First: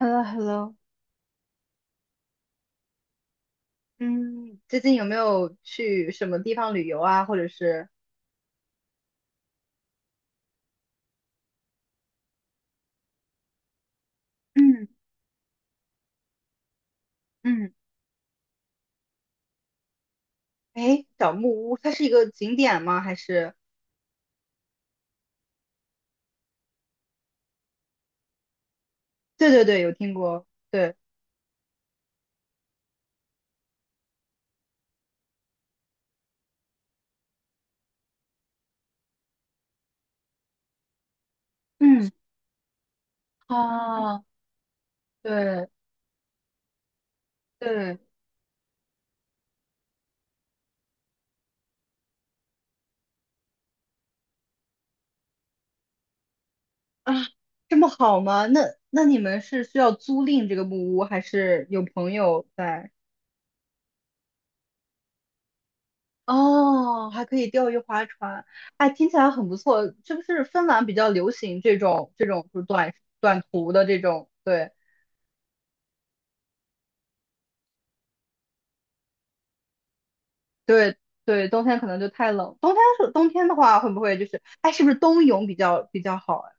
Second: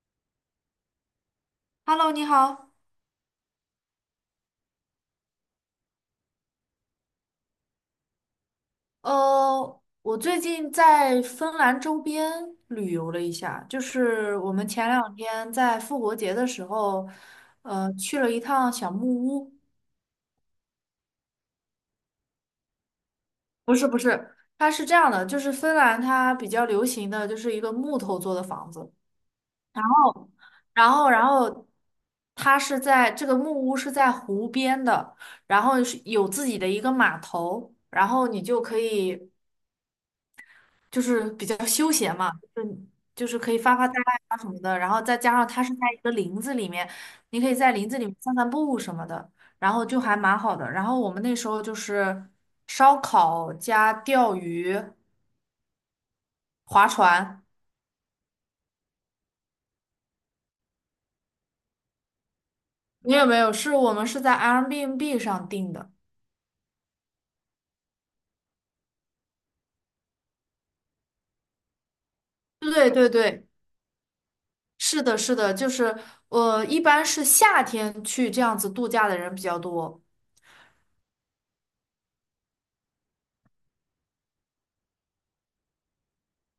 h e l l o h e l l o Hello，你好。嗯，最近有没有去什么地方旅游啊？或者是，我最近在芬兰周边旅游了一下，就是我们嗯前两天在复活节的时候，嗯，去了一趟小木屋。哎，小木屋，它是一个景点吗？还是？不是不是，它是这样的，就是芬兰它比较流行的就是一个木头做的房子，对对对，有听过。然对，后然后它是在这个木屋是在湖边的，然后是有自己的一个码头，然后你就可以。就是比较休嗯，闲嘛，就是可以发发呆啊，啊什么的，然后再加上它对是在一个林子里面，你可以在林对，子里面散散步什么的，然后就还蛮好的。然后我们那时候就是烧烤加钓鱼、划啊，船，这么好吗？那你们是需要租赁这个木屋，还是有朋友在？没有没有，是我们是在 Airbnb 上订的。哦，还可以钓鱼划船，哎，听起来很不错。是不是芬兰比较流行这种就是对对短对，途的这种？对。是的，是的，就是我一般是夏天去这样子度假的人比较多。对对，冬天可能就太冷。冬天的话，会不会就是哎，是不是冬泳比较好啊？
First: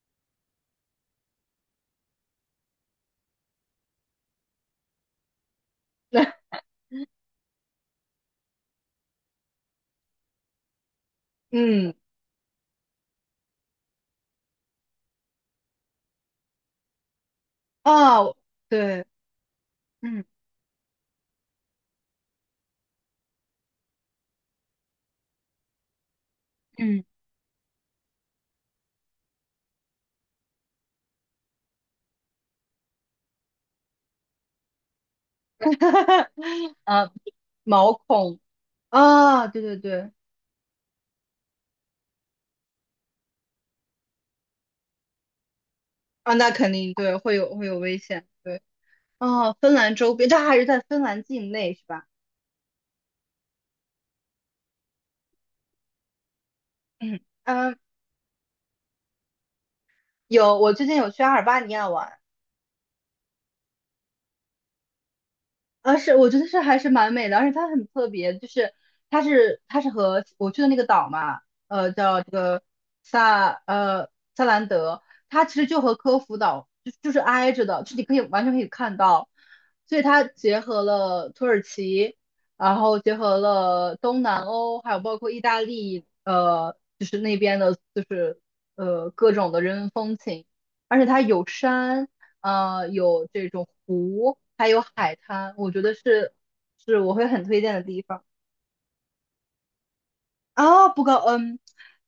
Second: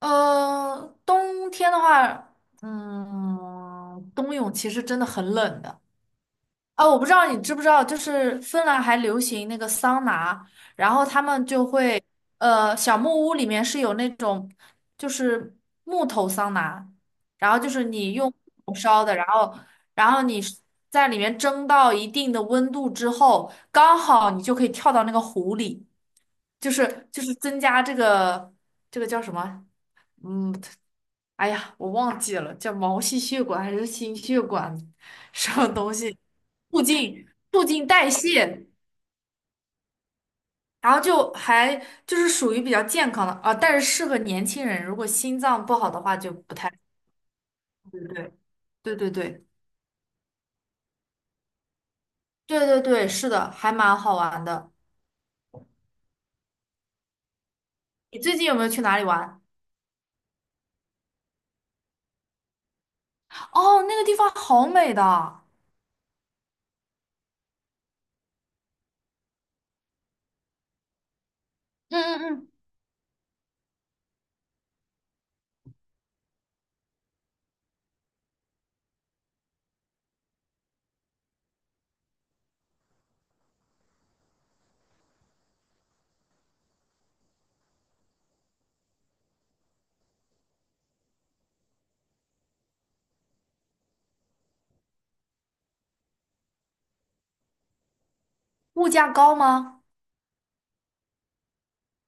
冬天的话，冬泳其实真的很冷的 啊。我不知道你知不知道，就是芬兰还流行那个桑拿，然后他们就嗯，会，小木屋里面是有那种就是木头桑拿，然后就是你用哦，火对，烧的，然后嗯你在里面蒸到一定的温度之后，刚好你就可以跳到那个湖里，就嗯，是就是增加这个叫什么？嗯，哎呀，我忘记了叫毛细血管还是心血管什么东西，促啊，进促进毛代孔谢，啊，对对对，然后就还就是属于比较健康的啊，但是适合年轻人，如果心脏不好的话就啊，那不太，肯定对，会有危对险，对对，对对对哦，芬兰周边，这还是在芬兰境内是吧？对对对对，是的，还蛮好玩的。嗯嗯，你最近有没有去哪里玩？有，我最近有去阿尔巴尼亚玩，哦，那个地方好美的，啊，是，我觉得是还是蛮美的，而且它很特别，就是它是和我去的那个岛嘛，嗯叫嗯这嗯个萨呃萨兰德，它其实就和科孚岛就是挨着的，就你可以完全可以看到，所以它结合了土耳其，然后结合了东南欧，还有包括意大利，就是那边的，就是各种的人文风情，而且它有山。有这种湖，还有海滩，我觉得是我会很推荐的地方。物价高吗？啊，不高，嗯，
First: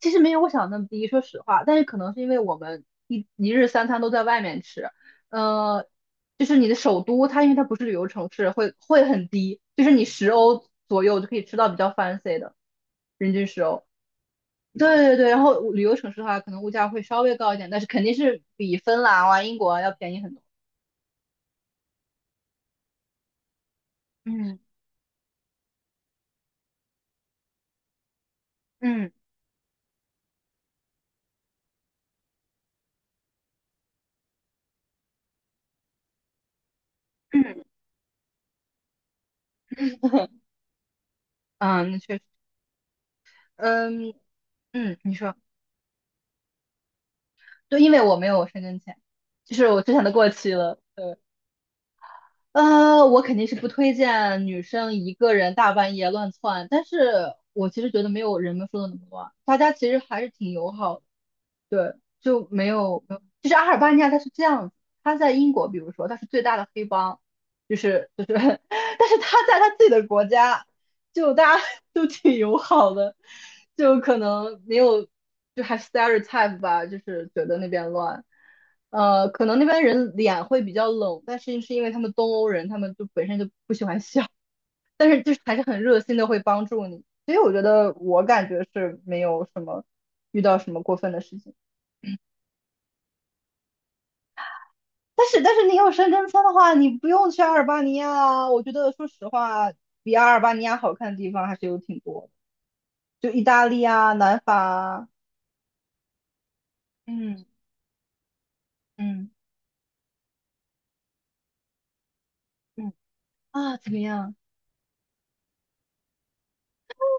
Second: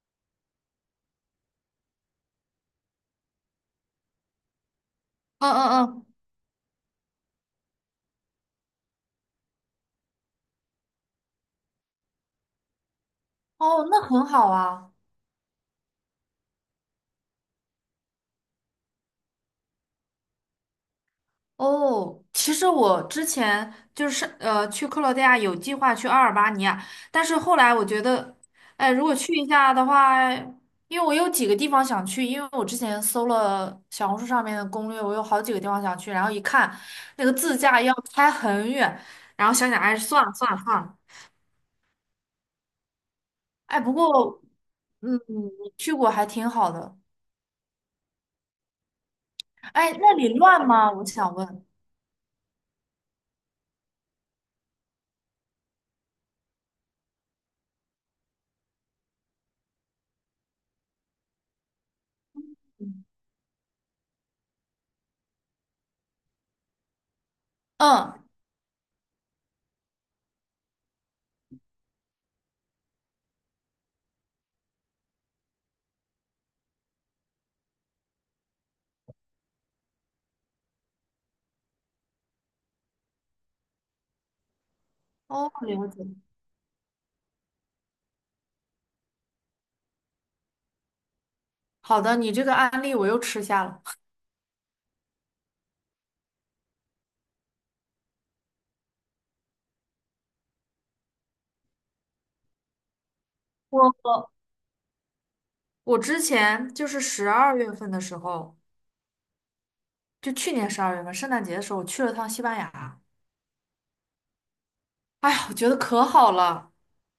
其实没有我想的那么低，说实话，但是可能是因为我们一日三餐都在外面吃，嗯嗯呃，嗯，就是你的首都，它因为它不是旅游城市，会很低，就是你十欧左右就可以吃到比较 fancy 的，人均十欧。哦，那很好啊。对对对，然后旅游城市的话，可能物价会稍微高一点，但是肯定是比芬兰啊、英国啊要便宜很多。哦，其实我之前就是嗯去克罗地亚有计划去阿尔巴尼亚，但是后来我觉得，哎，如嗯，果去一下的话，因为我有几个地方想去，因为我之前搜了小红书上面的攻略，我有好几个地方想去，然后一看那个自嗯，驾要开很远，然后想想，哎，算 了算了算了，嗯，那确实，哎，不嗯过嗯，你说，你去过还挺好的，对，因为我没有申根签，就是我之哎，前的那过里期乱了。吗？我对，想问。我肯定是不推荐女生一个人大半夜乱窜，但是我其实觉得没有人们说的那么多，大家其实还是挺友好的。对，就没有，没有就是阿尔巴尼亚它是这样子，它在英国，比如说它是最大的黑帮，就是嗯，就是，但是它在它自己的国家，就大家 都挺友好的，就可能没有，就还 stereotype 吧，就是觉得那边乱，可能那边人脸会比较冷，但是是因为他们东欧人，他们就本身就不喜欢笑，但是就是哦，还是很了热解。心的会帮助你，所以我觉得我感觉是没有什么遇到什么过分的事情。好的，你这个案例我又吃下了。但是你有深根签的话，你不用去阿尔巴尼亚啊。我觉得说实话，比阿尔巴尼亚好看的地方还是有挺多的，就意大利啊、我。南法啊，我之前就是十嗯二月份的时候，嗯就去年十二月份圣诞节的时候，我去了趟西班嗯，牙。啊，怎么样？哎呀，我觉得可好了。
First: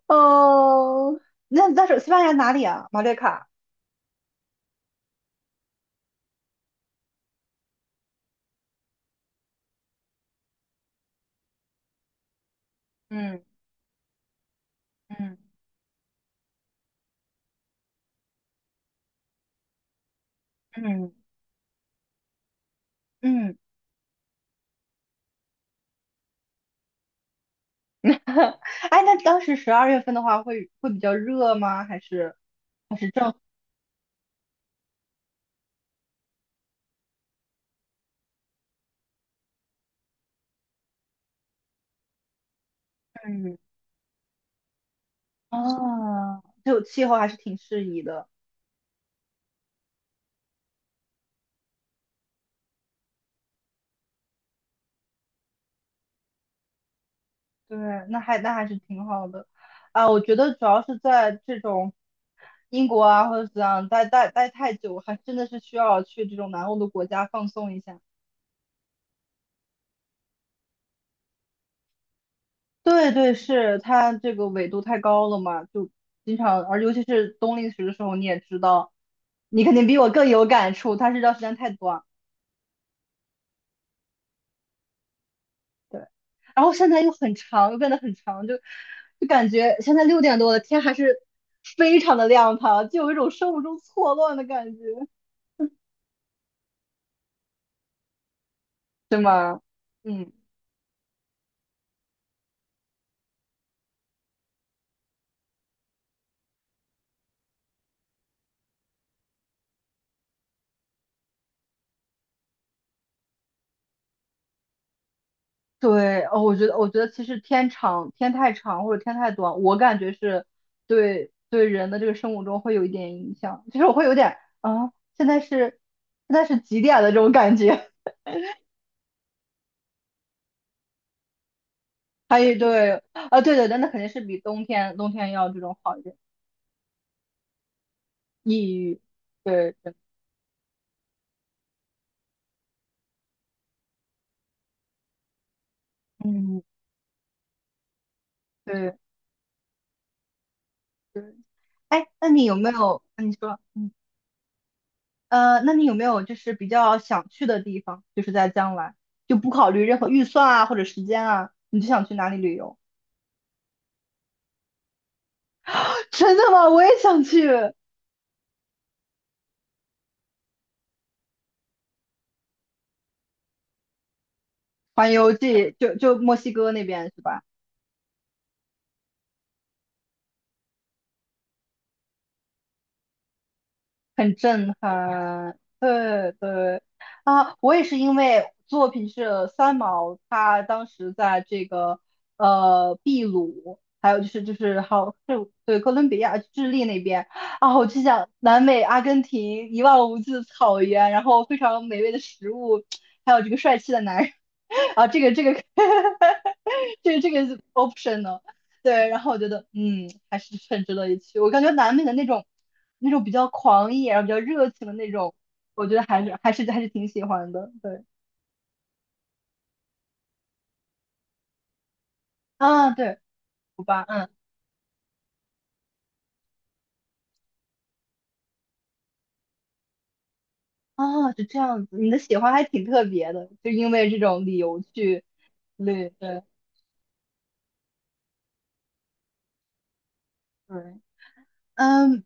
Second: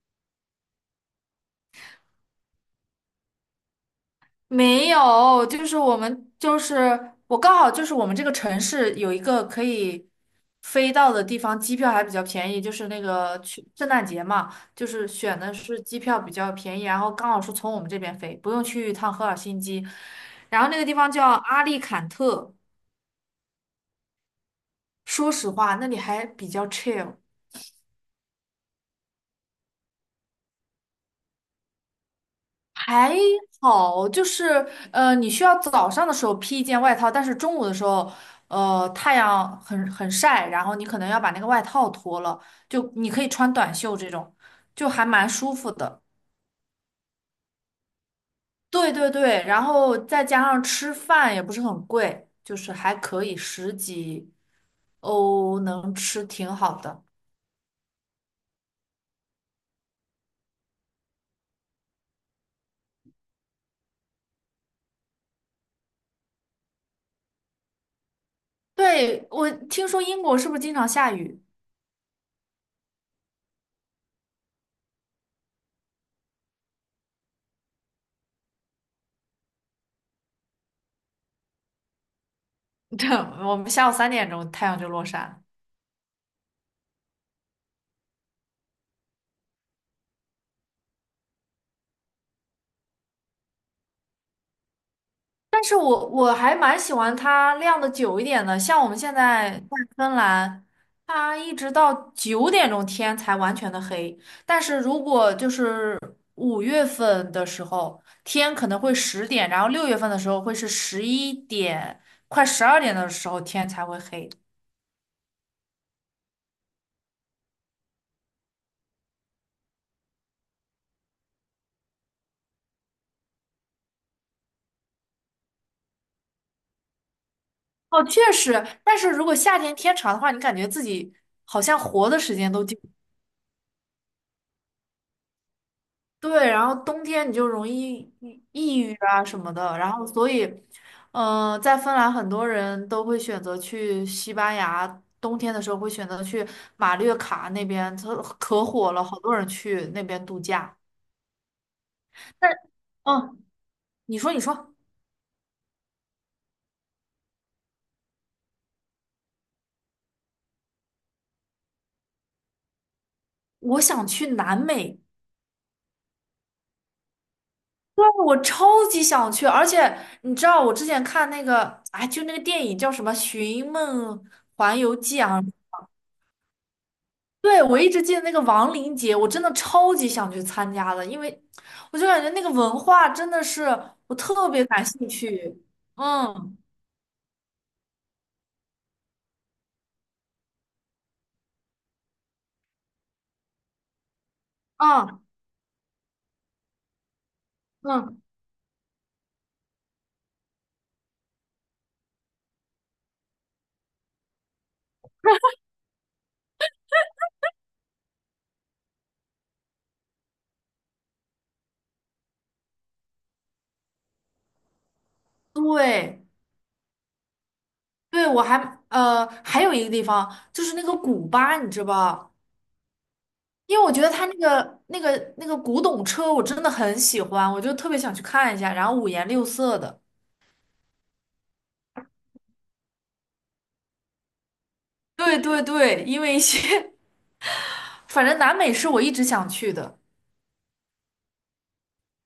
哦，那你是西班牙哪里啊？马略卡。没有，就是我们就是我刚好就是我们这个城市有一个可以飞到的地方，机票还比较便宜，就是那个嗯去圣诞节嘛，就是嗯选的是机票比较便宜，然后刚好是从我们这边飞，不用去一趟赫尔辛基。然后那个地嗯方叫阿利坎特，嗯，说实话，那里还比较 chill。哎，那当时12月份的话会比较热吗？还是还正？好，就是你需要早上的时候披一件外套，但是中午的时候，太阳很晒，然后你可能要把那个外套脱了，就你可以穿嗯，短袖这种，就还蛮舒服的。啊，就气候还是挺适宜的。对对对，然后再加上吃饭也不是很贵，就是还可以十几欧能吃挺好的。对，那还是挺好的，啊，我觉得主要是在这种英国啊或者怎样待太久，还真的是需要去这种南欧的国家放松一下。对，我听说英国是不是经常下雨？对对，是它这个纬度太高了嘛，就经常，而尤其是冬令时的时候，你也知道，你肯定比我更有感触，它日照时间太短，对，我们下午3点钟太阳就落山了。对，然后现在又很长，又变得很长，就感觉现在6点多了，天还是非常的亮堂，就有一种生物钟错乱的感觉。但是我还蛮喜欢它晾的久一点的，像我们现对在吗？在芬嗯，兰，它一直到9点钟天才完全的黑。但是如果就是5月份的时候，天可能会10点，然后6月份的时候会是11点，快12点的时候天才会黑。对，哦，我觉得其实天长、天太长或者天太短，我感觉是对人的这个生物钟会有一点影响，其实我会有点啊，现在是几点的这种感觉。哦，确实，但是如果夏天天长的话，你感觉自己好像活的 时还间有都久。对，啊，对对，但那肯定是比冬天要这种好一点。对，然后冬天你就容易抑抑郁郁，啊什么对的，然对，后所以，在芬兰很多人都会选择去西班牙，冬天的时候会选择去嗯，马略卡那边，它可火对了，好多人去那边度假。对。哎，那你但，有没有？那你嗯，说。嗯，你说你说，那你有没有就是比较想去的地方？就是在将来，就不考虑任何预算啊或者时间啊，你就想去哪里旅游？我想去南美，真的吗？我也想去对，我超级想去，而且你知道我之前看那个，哎，就那个电影叫什么《寻梦环游环记》游啊，记，就墨西哥那边是吧？对，我一直记得那个亡灵节，我真的超级想去参加的，因为我就感觉那个文化真的是我很特别震感兴撼，趣。对嗯对，啊，我也是因为作品是三毛，他当时在这个秘鲁，还有就是好嗯是对哥伦比亚、智利那边，啊，我就嗯，想南美阿根廷一望无际的草原，然后非常美味的食物，还有这个帅气的男人。 啊，这个 这个 option。 对，然后我觉得，嗯，还是很值得一去。我感觉南美的那种比较狂野，然后比较热情的那种，我觉得对还是挺喜欢的。对，对，还有一个地方就是那个古巴，你知道吧？啊，对，因古为我觉巴，得它嗯，那个古董车我真的很喜欢，我就特别想去看一下，然后五颜六色的。啊，是这样子。你的喜欢还挺特别的，就因为这种理由去对对对，旅，因为一对些 反正南美是我一直想去的。对，嗯，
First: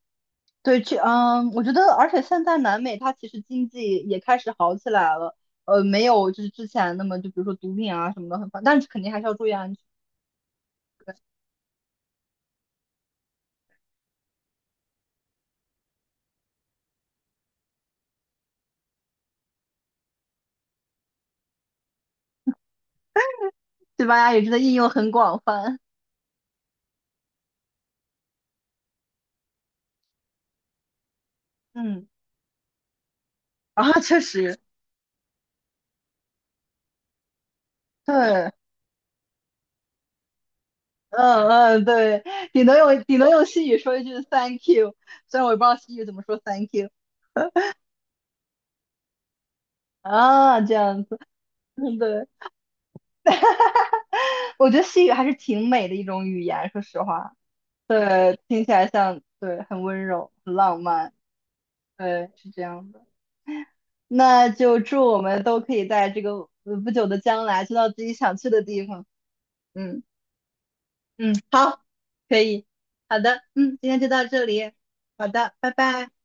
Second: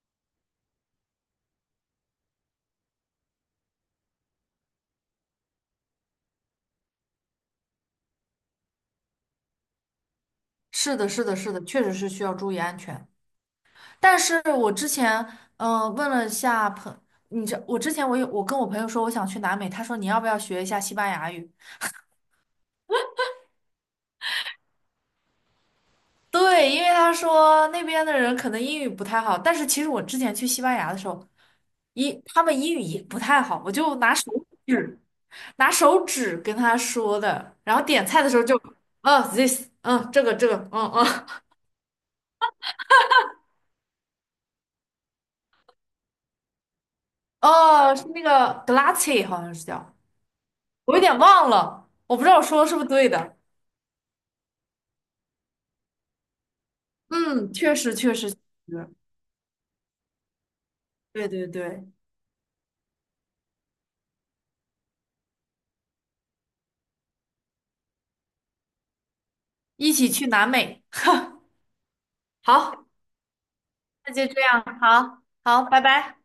对，去，嗯，我觉得，而且现在南美它其实经济也开始好起来了，没有就是之前那么就比如说毒品啊什么的很烦，但是肯定还是要注意安全。是的，是的，是的，确实是需要注意安全。但是我之前问了一下你知我之前我有我跟我朋友说我想去南美，他说你要不要学一下西班牙语？西班牙语真的应用很广泛，对，因为他说那边的人可能英语不太好，但是其实我之前去西班牙的时候，嗯，他们英语也不太好，我就啊，确实，指拿手指跟他说的，然后点菜的时候对，就，哦，this，这个，嗯嗯，嗯嗯，对，顶多用西语说一句 thank you，虽然我也不知道西语怎么说 thank you。 哦，是那个 glace 好像是叫，啊，这我有样点子，忘了，嗯，我不对，知道我说的是不是对的。我觉得西语还是挺美的一种语言，说实话，嗯，确实确实。对，听起来像，对，很温柔，很浪漫，对对对，对，是这样的。那就祝我们都可以在这个不久的将来去到自己想去的地方，一嗯起去南美。嗯，好，可以，好，好的，嗯，今天就那到就这这样，里，好好的，好，拜拜拜。拜。